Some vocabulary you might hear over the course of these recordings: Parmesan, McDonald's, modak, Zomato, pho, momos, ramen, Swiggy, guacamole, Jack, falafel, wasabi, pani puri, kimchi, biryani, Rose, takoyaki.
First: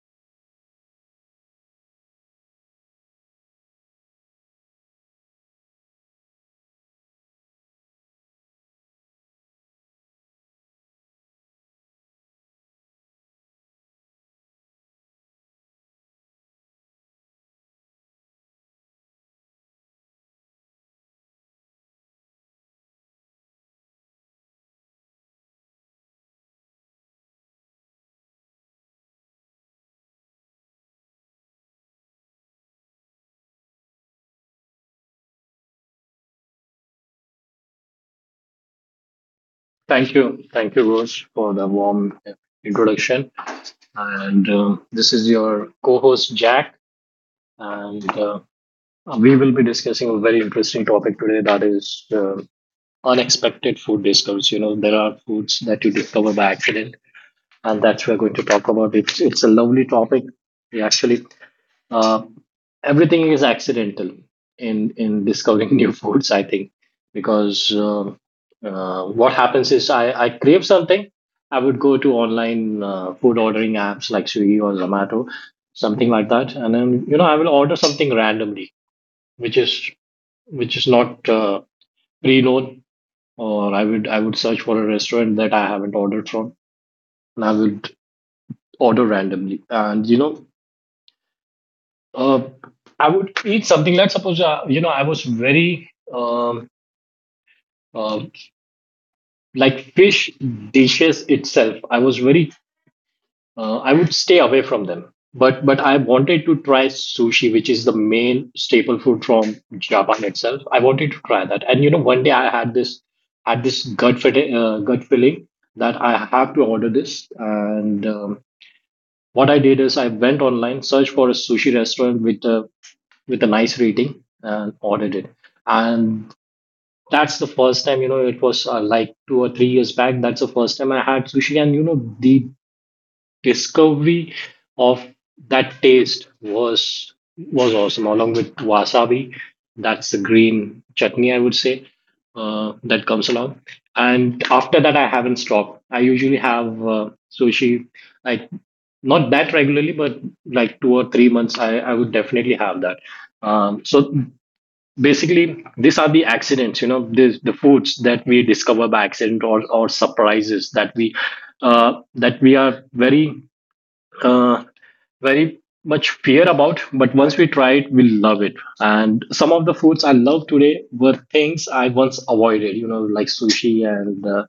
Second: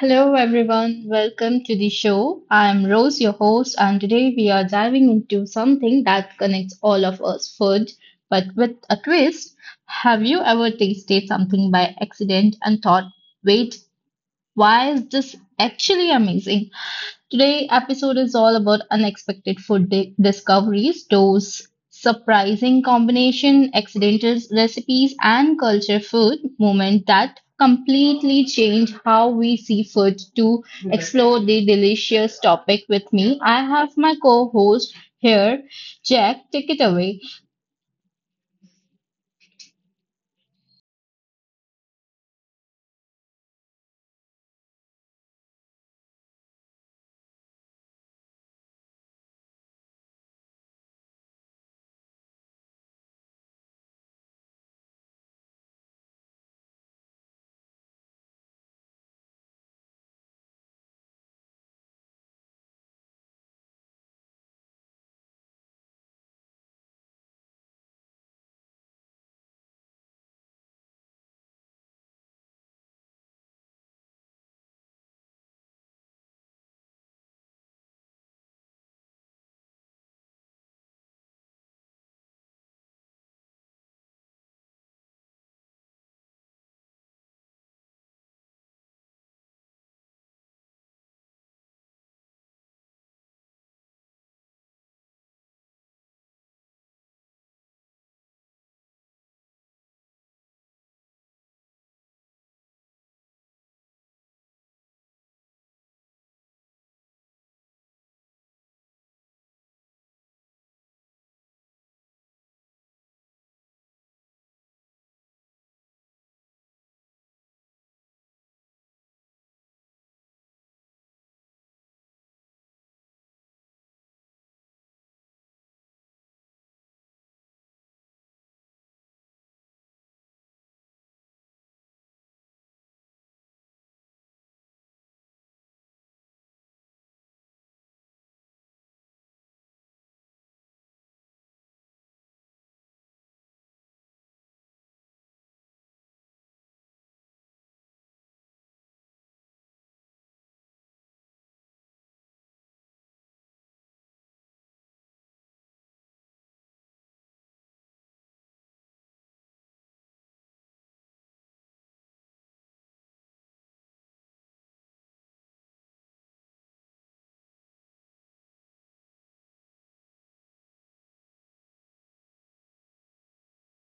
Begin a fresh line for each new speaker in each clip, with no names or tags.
Hello, everyone. Welcome to the show. I'm Rose, your host, and today we are diving into something that connects all of us food, but with a twist. Have you ever tasted something by accident and thought, wait, why is this actually amazing? Today episode is all about unexpected food discoveries, those surprising combination, accidental recipes and culture food moment that completely change how we see food. To explore the delicious topic with me, I have my co-host here, Jack. Take it away.
Thank you. Thank you, Rose, for the warm introduction. And this is your co host, Jack. And we will be discussing a very interesting topic today that is unexpected food discoveries. You know, there are foods that you discover by accident, and that's we're going to talk about. It's a lovely topic. We actually uh, Everything is accidental in discovering new foods. I think because what happens is I crave something. I would go to online food ordering apps like Swiggy or Zomato, something like that, and then you know I will order something randomly, which is which is not pre-known, or I would search for a restaurant that I haven't ordered from, and I would order randomly, and you know Uh, I would eat something like suppose, you know, I was very um like fish dishes itself. I was very I would stay away from them. But I wanted to try sushi, which is the main staple food from Japan itself. I wanted to try that, and you know one day I had this had this gut feeling that I have to order this. And what I did is I went online, searched for a sushi restaurant with a nice rating and audited. And that's the first time, you know, it was like 2 or 3 years back. That's the first time I had sushi. And, you know, the discovery of that taste was awesome, along with wasabi. That's the green chutney, I would say, that comes along. And after that, I haven't stopped. I usually have sushi, like not that regularly, but like 2 or 3 months, I would definitely have that. So basically these are the accidents, you know, this, the foods that we discover by accident, or surprises that we are very, uh, very much fear about. But once we try it we love it. And some of the foods I love today were things I once avoided, you know, like sushi. and uh,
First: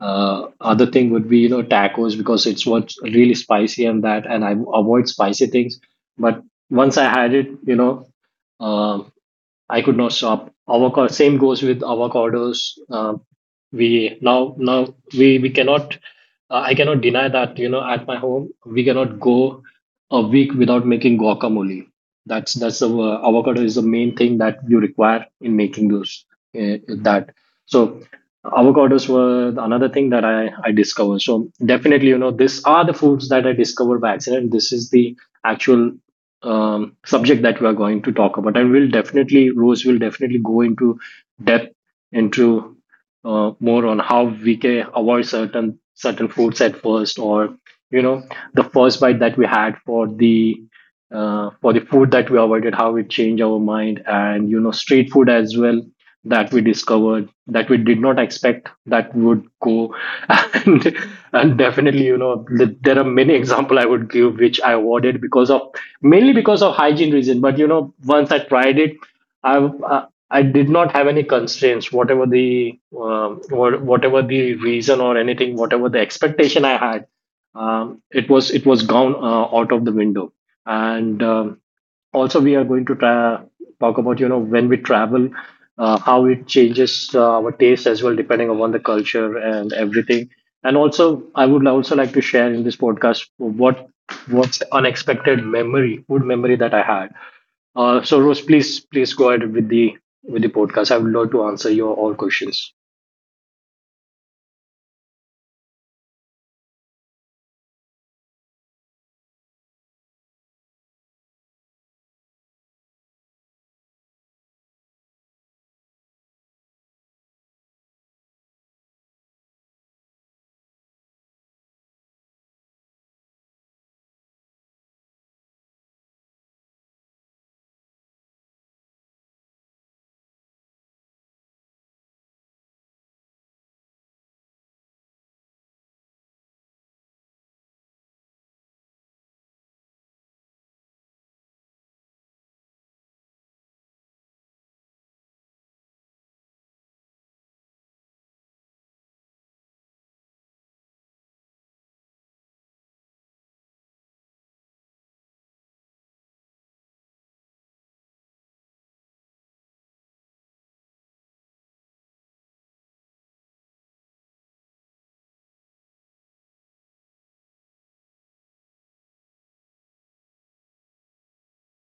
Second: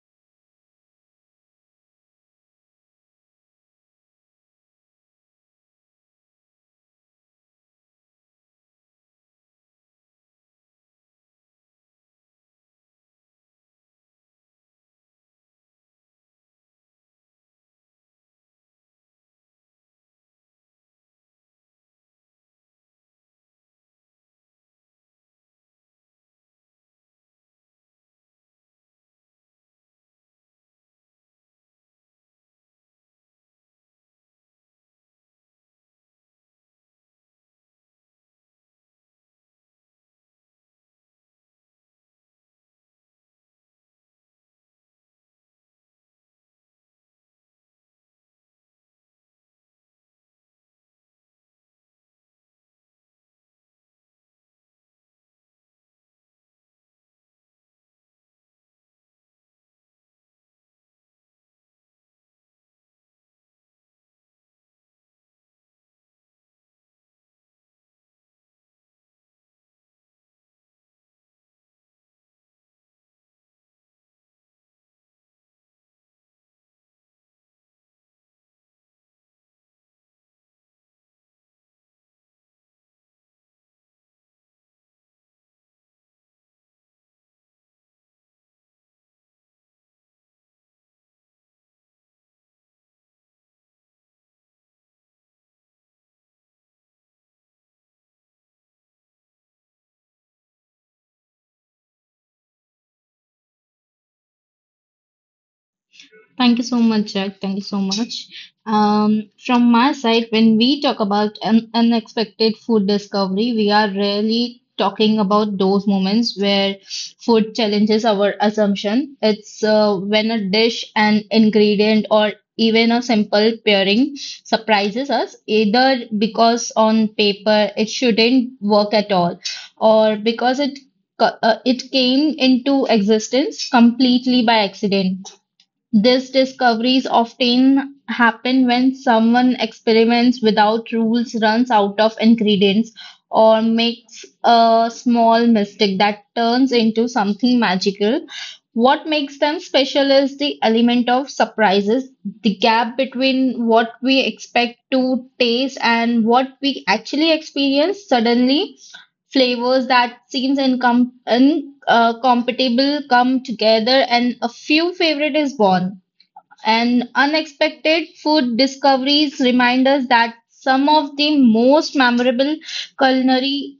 uh, other thing would be, you know, tacos, because it's what's really spicy and that, and I avoid spicy things. But once I had it, you know, um I could not stop. Avocado. Same goes with avocados. We now now we cannot. I cannot deny that, you know, at my home we cannot go a week without making guacamole. That's the avocado is the main thing that you require in making those, uh, that. So avocados were another thing that I discovered. So definitely, you know, these are the foods that I discovered by accident. This is the actual subject that we are going to talk about, and we'll definitely Rose will definitely go into depth into, more on how we can avoid certain foods at first, or you know, the first bite that we had for the, for the food that we avoided, how it changed our mind. And you know, street food as well that we discovered, that we did not expect that would go and, and definitely, you know, there are many example I would give, which I avoided because of, mainly because of hygiene reason. But you know, once I tried it, i uh, I did not have any constraints, whatever the reason or anything, whatever the expectation I had, it was gone, out of the window. And also we are going to talk about, you know, when we travel, how it changes, our taste as well depending upon the culture and everything. And also I would also like to share in this podcast what what's unexpected memory, food memory that I had. So Rose, please go ahead with the, with the podcast. I would love to answer your all questions.
Thank you so much, Jack. Thank you so much. From my side, when we talk about an unexpected food discovery, we are really talking about those moments where food challenges our assumption. It's when a dish, an ingredient, or even a simple pairing surprises us, either because on paper it shouldn't work at all, or because it it came into existence completely by accident. These discoveries often happen when someone experiments without rules, runs out of ingredients, or makes a small mistake that turns into something magical. What makes them special is the element of surprises, the gap between what we expect to taste and what we actually experience suddenly flavors that seems incompatible come together and a few favorite is born, and unexpected food discoveries remind us that some of the most memorable culinary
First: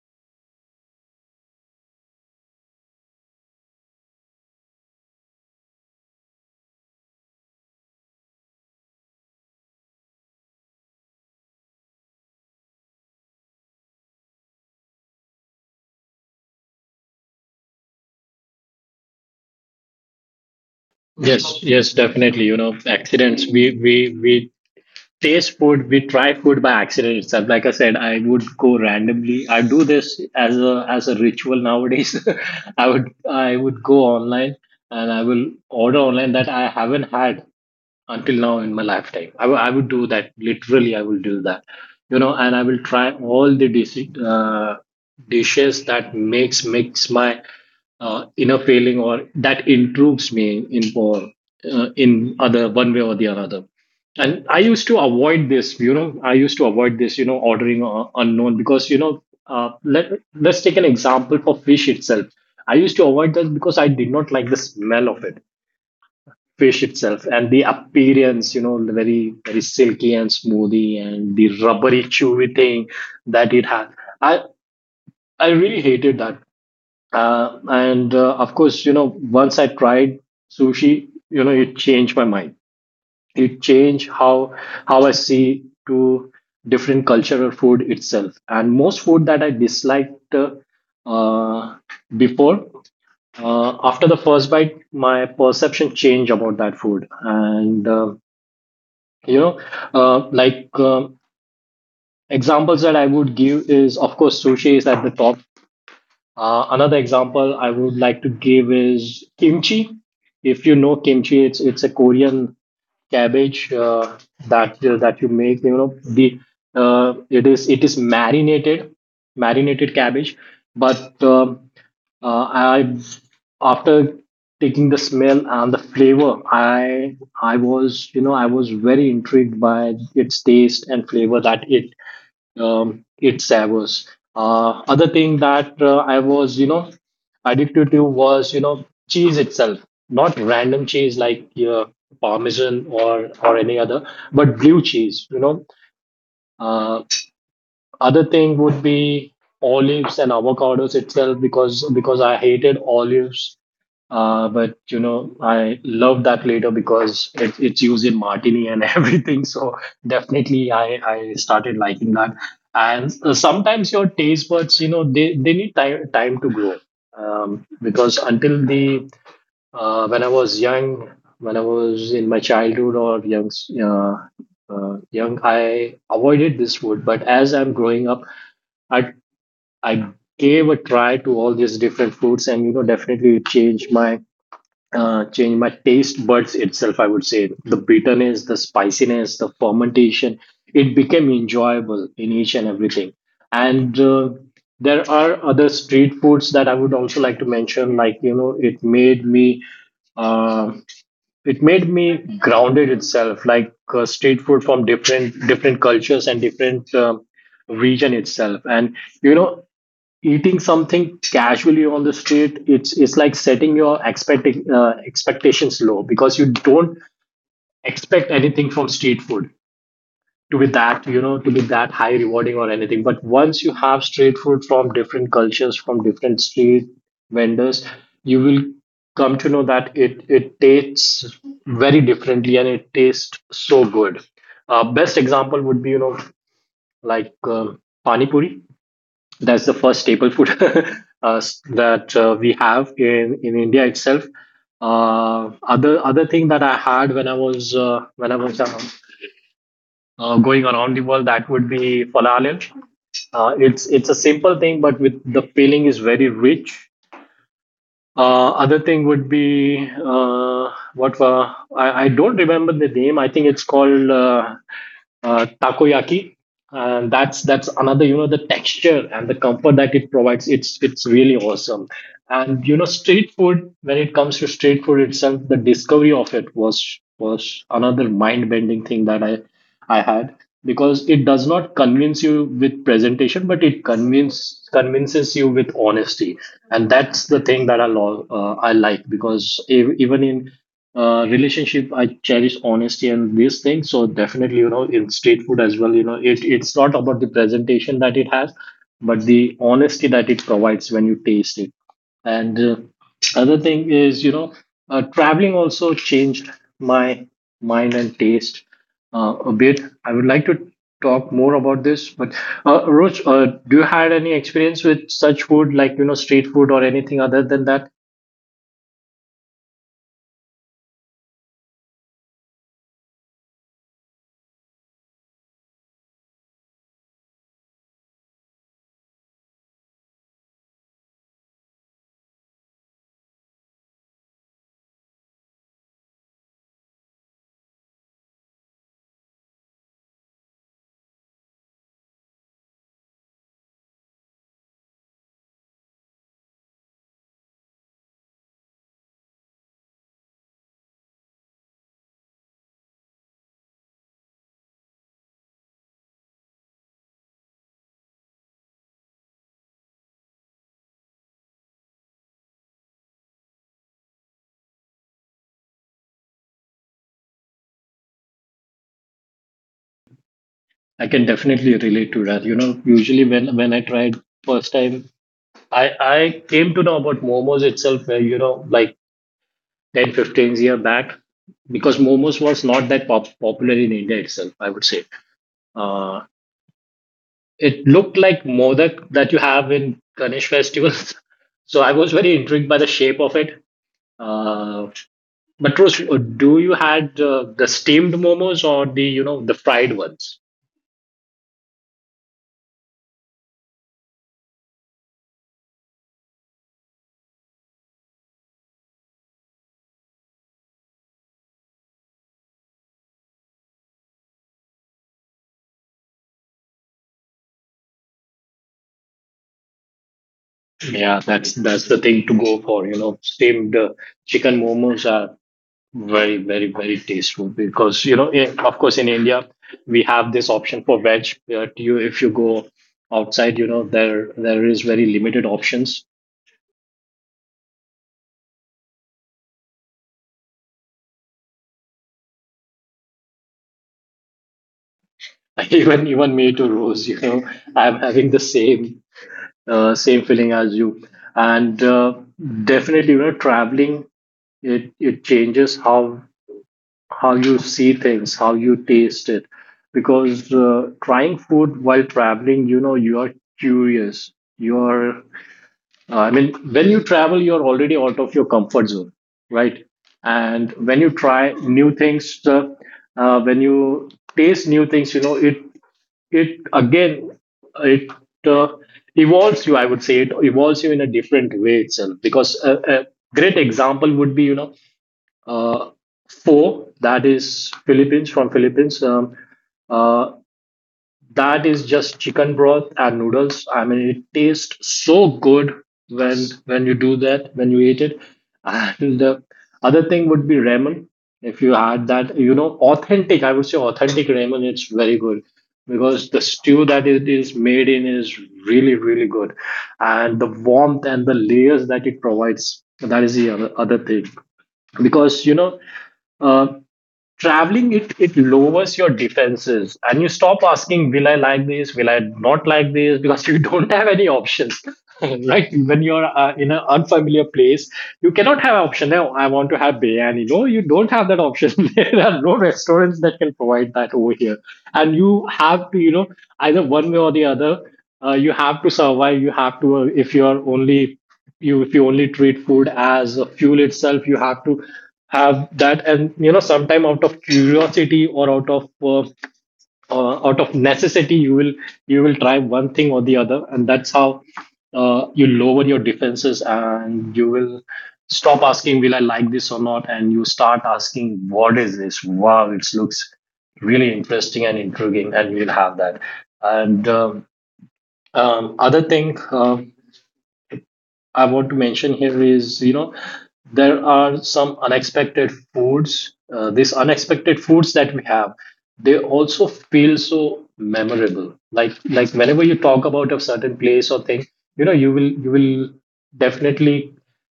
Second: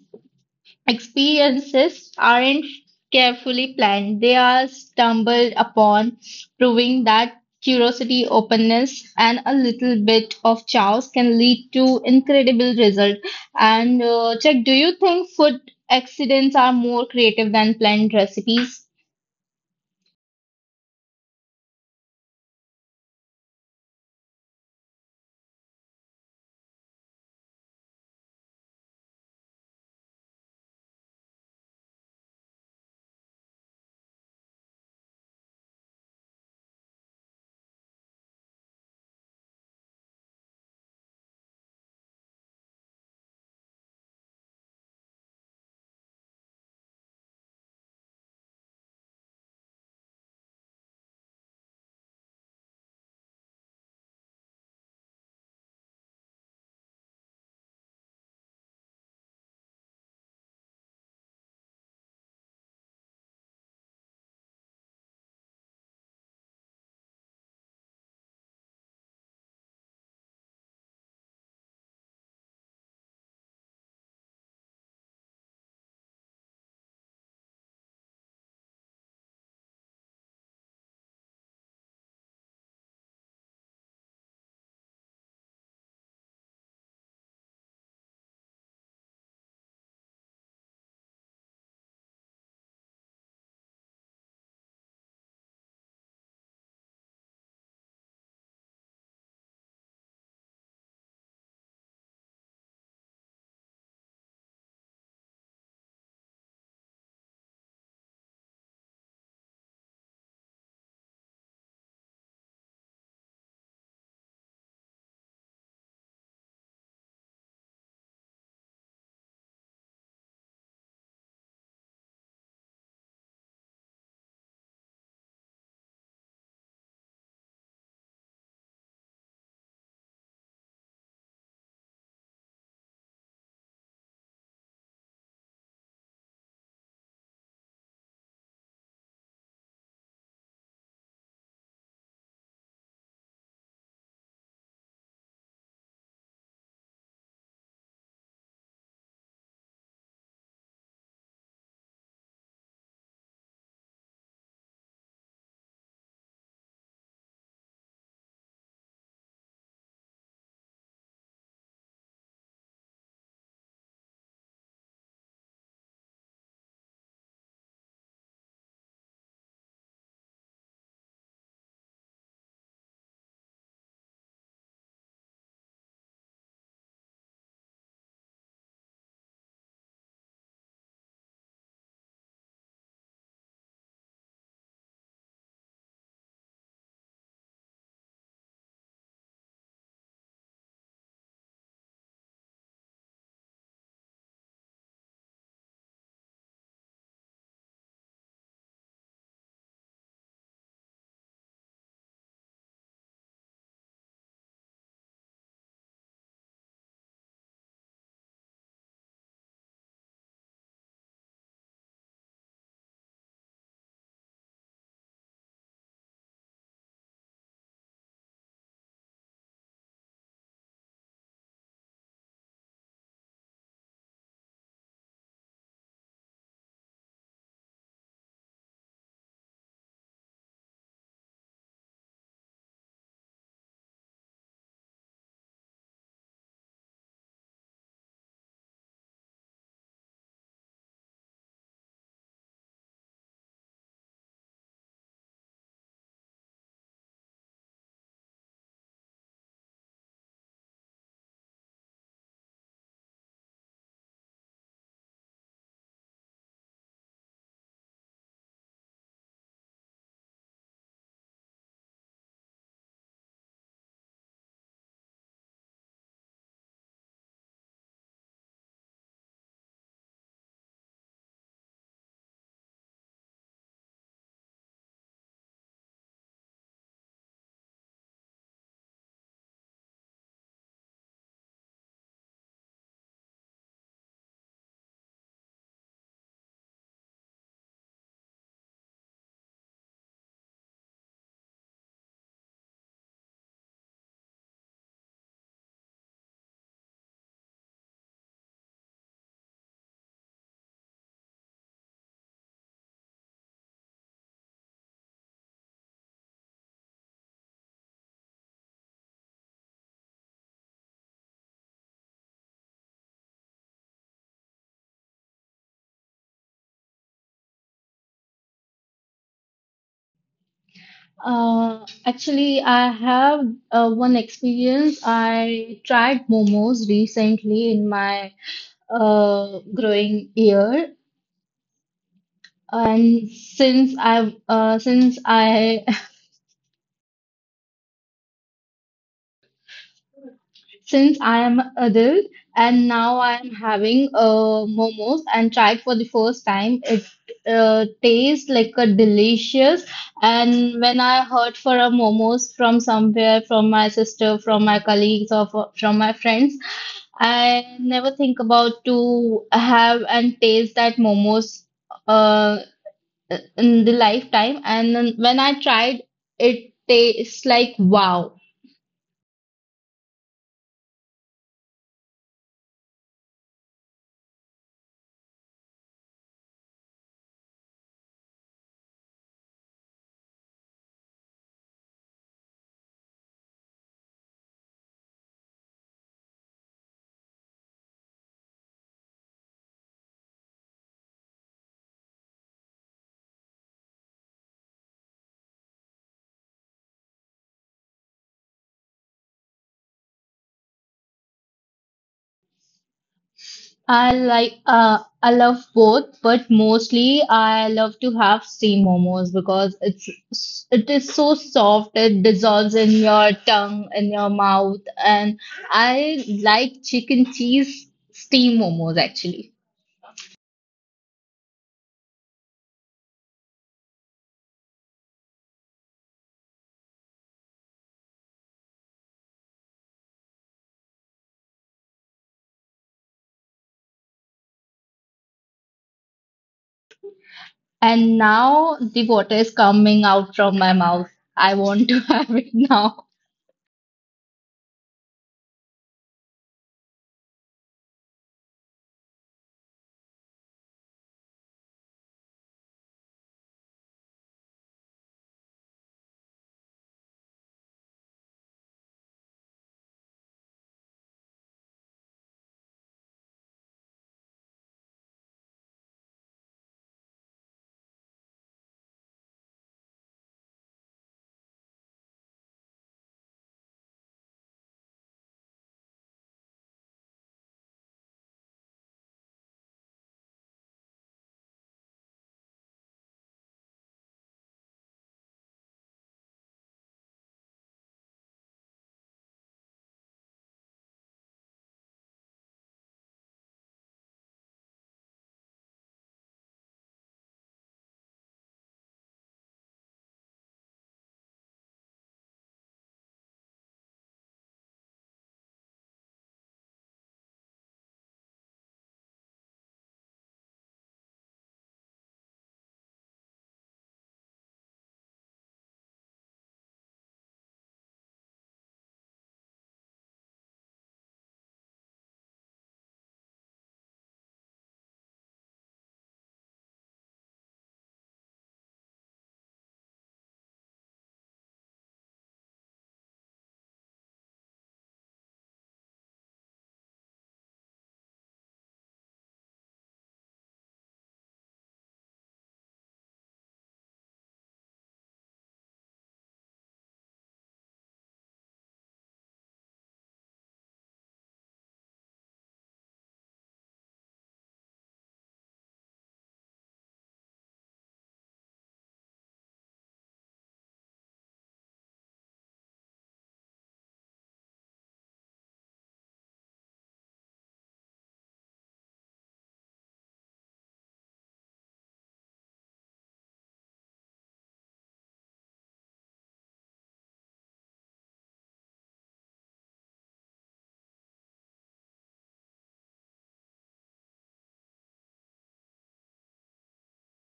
experiences aren't carefully planned, they are stumbled upon, proving that curiosity, openness, and a little bit of chaos can lead to incredible results. And Check, do you think food accidents are more creative than planned recipes?
Yes, yes, definitely, you know, accidents, we taste food, we try food by accident itself. Like I said, I would go randomly. I do this as a ritual nowadays. I would go online and I will order online that I haven't had until now in my lifetime. I, I would do that. Literally, I will do that. You know, and I will try all the uh, dishes that makes my inner feeling, or that improves me in for, in other one way or the another. And I used to avoid this. You know, I used to avoid this. You know, ordering unknown, because you know. Let's take an example for fish itself. I used to avoid that because I did not like the smell of it, fish itself, and the appearance, you know, the very, very silky and smoothy and the rubbery chewy thing that it had. i I really hated that. And of course, you know, once I tried sushi, you know, it changed my mind. It changed how I see to different cultural food itself. And most food that I disliked, uh, before, after the first bite, my perception changed about that food. And you know, like, examples that I would give is of course sushi is at the top. Another example I would like to give is kimchi. If you know kimchi, it's a Korean cabbage, that, that you make, you know, the it is marinated cabbage. But I, after taking the smell and the flavor, I was very intrigued by its taste and flavor that it, it Savos. Other thing that, I was, you know, addicted to, was, you know, cheese itself, not random cheese like, Parmesan or any other, but blue cheese. You know, uh, other thing would be olives and avocados itself, because I hated olives. But you know, I love that later because it's used in martini and everything. So definitely, I started liking that. And sometimes your taste buds, you know, they need time to grow, because until the when I was young, when I was in my childhood or young, uh, I avoided this food. But as I'm growing up, I I gave a try to all these different foods. And you know, definitely it changed my, change my taste buds itself. I would say the bitterness, the spiciness, the fermentation, it became enjoyable in each and everything. And there are other street foods that I would also like to mention, like you know, uh, it made me grounded itself, like, street food from different cultures and different, region itself. And you know, eating something casually on the street, it's like setting your expecting expectations low, because you don't expect anything from street food to be that, you know, to be that high rewarding or anything. But once you have street food from different cultures, from different street vendors, you will come to know that it tastes very differently, and it tastes so good. Best example would be, you know, like, pani puri. That's the first staple food that we have in India itself. uh, other thing that I had when I was, when I was young, going around the world, that would be falafel. It's a simple thing, but with the filling is very rich. Other thing would be, what I don't remember the name. I think it's called, takoyaki. And that's another, you know, the texture and the comfort that it provides. It's really awesome. And you know, street food, when it comes to street food itself, the discovery of it was another mind-bending thing that I had, because it does not convince you with presentation, but it convinces you with honesty. And that's the thing that I love. I like, because even in, relationship, I cherish honesty and these things. So definitely, you know, in street food as well, you know, it's not about the presentation that it has, but the honesty that it provides when you taste it. And other thing is, you know, traveling also changed my mind and taste, a bit. I would like to talk more about this, but Roach, do you had any experience with such food, like you know, street food or anything other than that?
Actually, I have one experience. I tried momos recently in my growing year, and since I since I am adult and now I am having momos and tried for the first time. It tastes like a delicious. And when I heard for a momos from somewhere, from my sister, from my colleagues, or from my friends, I never think about to have and taste that momos uh, in the lifetime. And then when I tried, it tastes like wow.
I can definitely relate to that. You know, usually when I tried first time, I I came to know about momos itself, where you know, like ten fifteen 15-year back, because momos was not that popular in India itself, I would say. uh, it looked like modak that you have in Ganesh festivals. So I was very intrigued by the shape of it. Uh, but Rose, do you had the steamed momos or, the you know, the fried ones?
I like I love both, but mostly I love to have steam momos because it is so soft, it dissolves in your tongue, in your mouth, and I like chicken cheese steam momos actually.
Yeah, that's the thing to go for. You know, steamed chicken momos are very, very, very tasteful because, you know, in, of course, in India we have this option for veg, but you if you go outside, you know, there is very limited options.
And now the water is coming out from my mouth. I want to have it now.
Even me to Rose, you know, I'm having the same same feeling as you, and definitely, you know, traveling, it changes how you see things, how you taste it. Because trying food while traveling, you know, you are curious. You're, I mean, when you travel, you're already out of your comfort zone, right? And when you try new things, when you taste new things, you know, it again, it uh, evolves you, I would say, it evolves you in a different way itself. Because a great example would be, you know, uh, pho that is Philippines, from Philippines. Uh, that is just chicken broth and noodles. I mean, it tastes so good when when you do that when you eat it. And the other thing would be ramen. If you had that, you know, authentic, I would say authentic ramen, it's very good because the stew that it is made in is really really good, and the warmth and the layers that it provides. That is the other, other thing, because you know. Uh, Traveling, it lowers your defenses and you stop asking, will I like this, will I not like this, because you don't have any options right? When you're in an unfamiliar place, you cannot have option, now I want to have biryani, no, you don't have that option. There are no restaurants that can provide that over here, and you have to, you know, either one way or the other, you have to survive, you have to if you're only you if you only treat food as a fuel itself, you have to have that. And, you know, sometime out of curiosity or out of necessity, you will try one thing or the other, and that's how you lower your defenses and you will stop asking, will I like this or not, and you start asking, what is this, wow, it looks really interesting and intriguing, and we'll have that. And other thing, I want to mention here is, you know, there are some unexpected foods. These unexpected foods that we have, they also feel so memorable. Like whenever you talk about a certain place or thing, you know, you will definitely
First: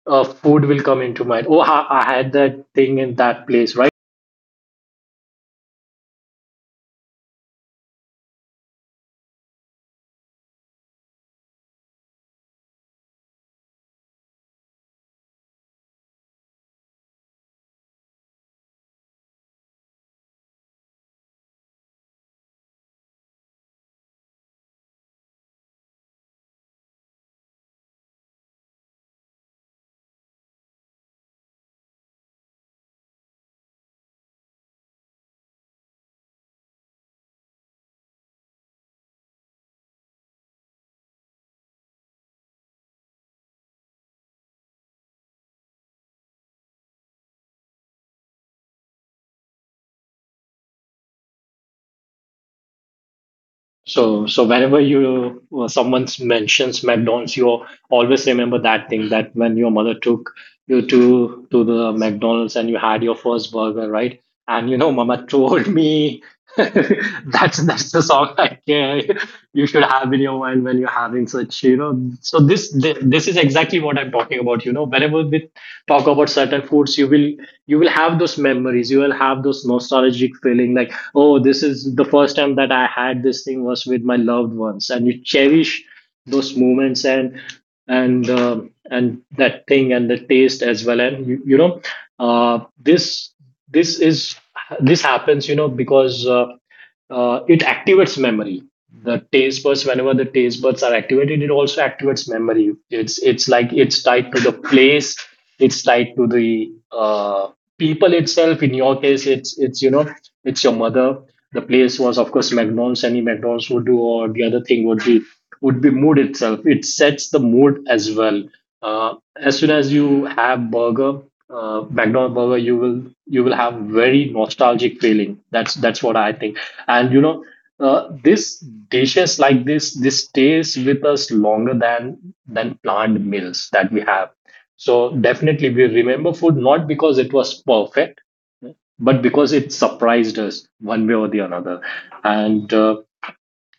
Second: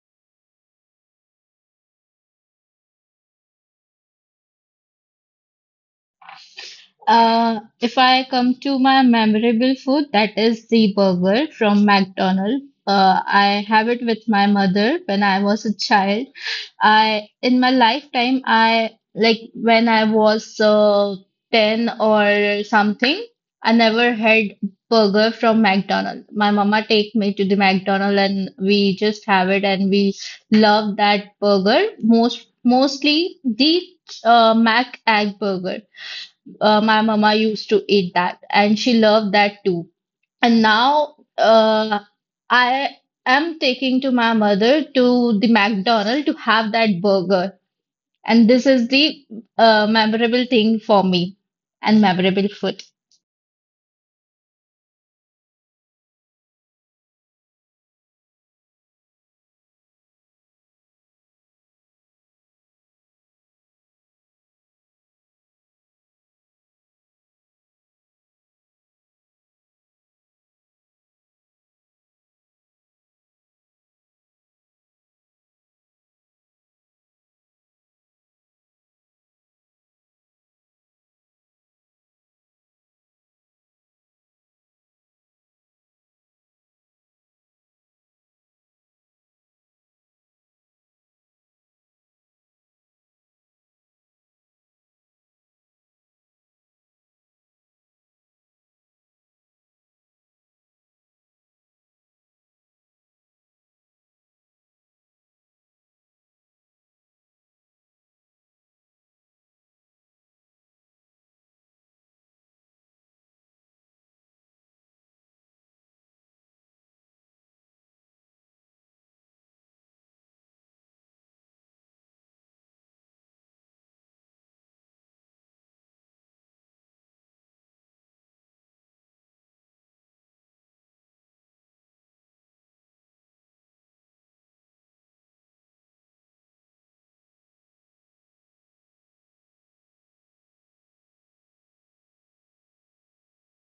food will come into mind. Oh, I had that thing in that place, right?
If I come to my memorable food, that is the burger from McDonald's. I have it with my mother when I was a child. I in my lifetime, I like when I was 10 or something, I never had burger from McDonald's. My mama take me to the McDonald's and we just have it and we love that burger most mostly the mac egg burger, my mama used to eat that and she loved that too. And now I am taking to my mother to the McDonald's to have that burger, and this is the memorable thing for me and memorable food.
So whenever you someone mentions McDonald's, you always remember that thing, that when your mother took you to the McDonald's and you had your first burger, right? And you know, Mama told me, that's the song I care, you should have in your mind when you're having such, you know. So this is exactly what I'm talking about. You know, whenever we talk about certain foods, you will have those memories. You will have those nostalgic feeling, like, oh, this is the first time that I had this thing was with my loved ones, and you cherish those moments and and that thing and the taste as well. And you know, this this is this happens, you know, because it activates memory. The taste buds, whenever the taste buds are activated, it also activates memory. It's like it's tied to the place, it's tied to the people itself. In your case, it's you know, it's your mother. The place was, of course, McDonald's, any McDonald's would do. Or the other thing would be mood itself, it sets the mood as well. As soon as you have burger, McDonald's burger, you will have very nostalgic feeling, that's what I think. And you know, this dishes like this, stays with us longer than planned meals that we have. So definitely, we remember food not because it was perfect, but because it surprised us one way or the another. and uh,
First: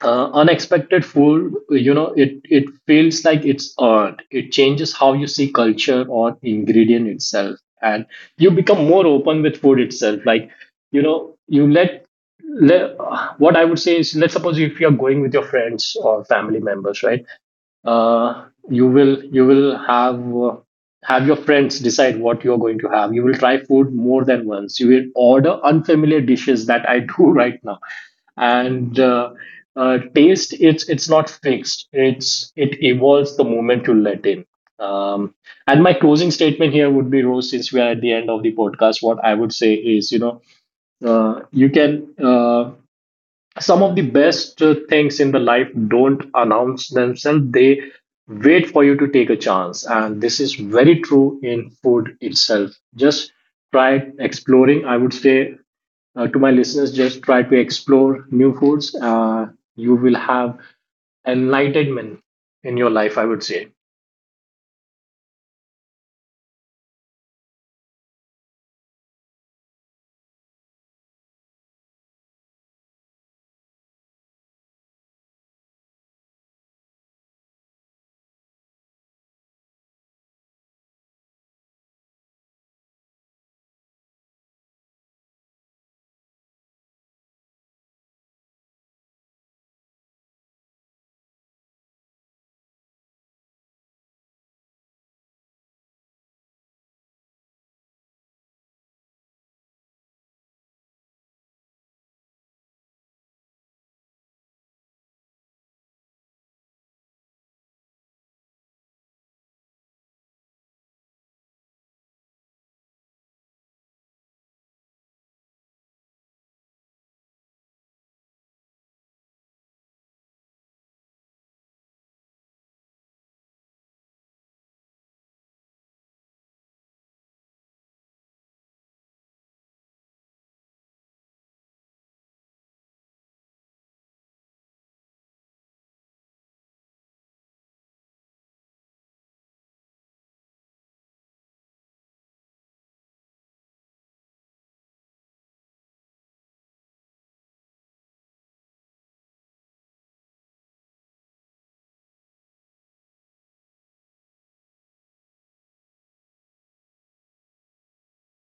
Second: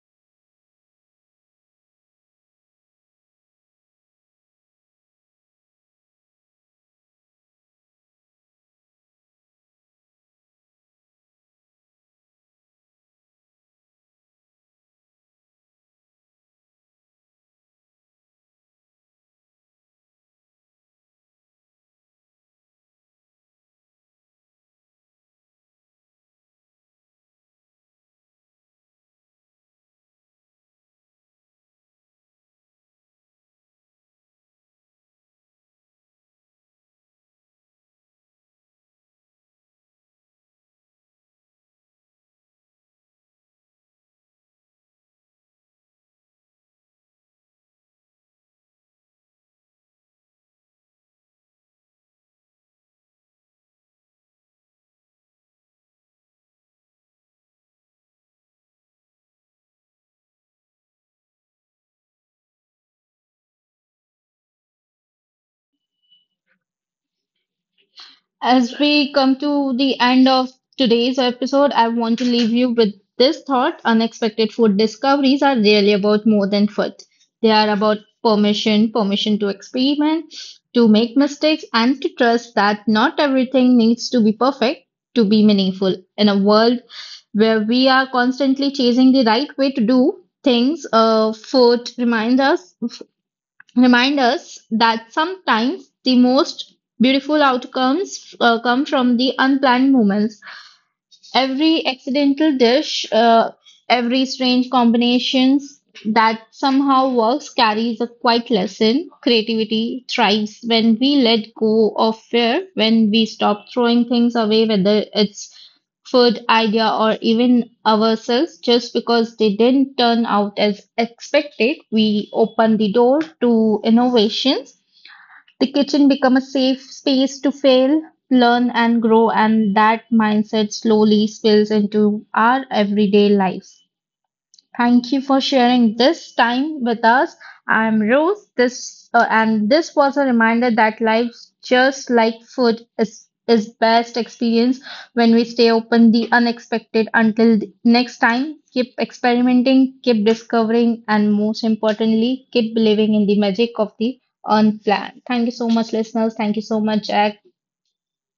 uh, unexpected food, you know, it feels like it's earned, it changes how you see culture or ingredient itself, and you become more open with food itself. Like, you know, you let, let what I would say is, let's suppose if you're going with your friends or family members, right, you will have your friends decide what you're going to have. You will try food more than once. You will order unfamiliar dishes, that I do right now, and taste, it's not fixed. It evolves the moment you let in. Um, and my closing statement here would be, Rose, since we are at the end of the podcast, what I would say is, you know, you can. Some of the best things in the life don't announce themselves, they wait for you to take a chance, and this is very true in food itself. Just try exploring, I would say, to my listeners, just try to explore new foods. You will have enlightenment in your life, I would say.
As we come to the end of today's episode, I want to leave you with this thought. Unexpected food discoveries are really about more than food. They are about permission, permission to experiment, to make mistakes, and to trust that not everything needs to be perfect to be meaningful. In a world where we are constantly chasing the right way to do things, food reminds us remind us that sometimes the most beautiful outcomes come from the unplanned moments. Every accidental dish, every strange combinations that somehow works carries a quiet lesson. Creativity thrives when we let go of fear, when we stop throwing things away, whether it's food, idea, or even ourselves, just because they didn't turn out as expected. We open the door to innovations, the kitchen become a safe space to fail, learn and grow, and that mindset slowly spills into our everyday life. Thank you for sharing this time with us. I'm Rose. This and this was a reminder that life, just like food, is best experienced when we stay open the unexpected. Until the next time, keep experimenting, keep discovering, and most importantly, keep believing in the magic of the unplanned. Thank you so much, listeners. Thank you so much, Jack.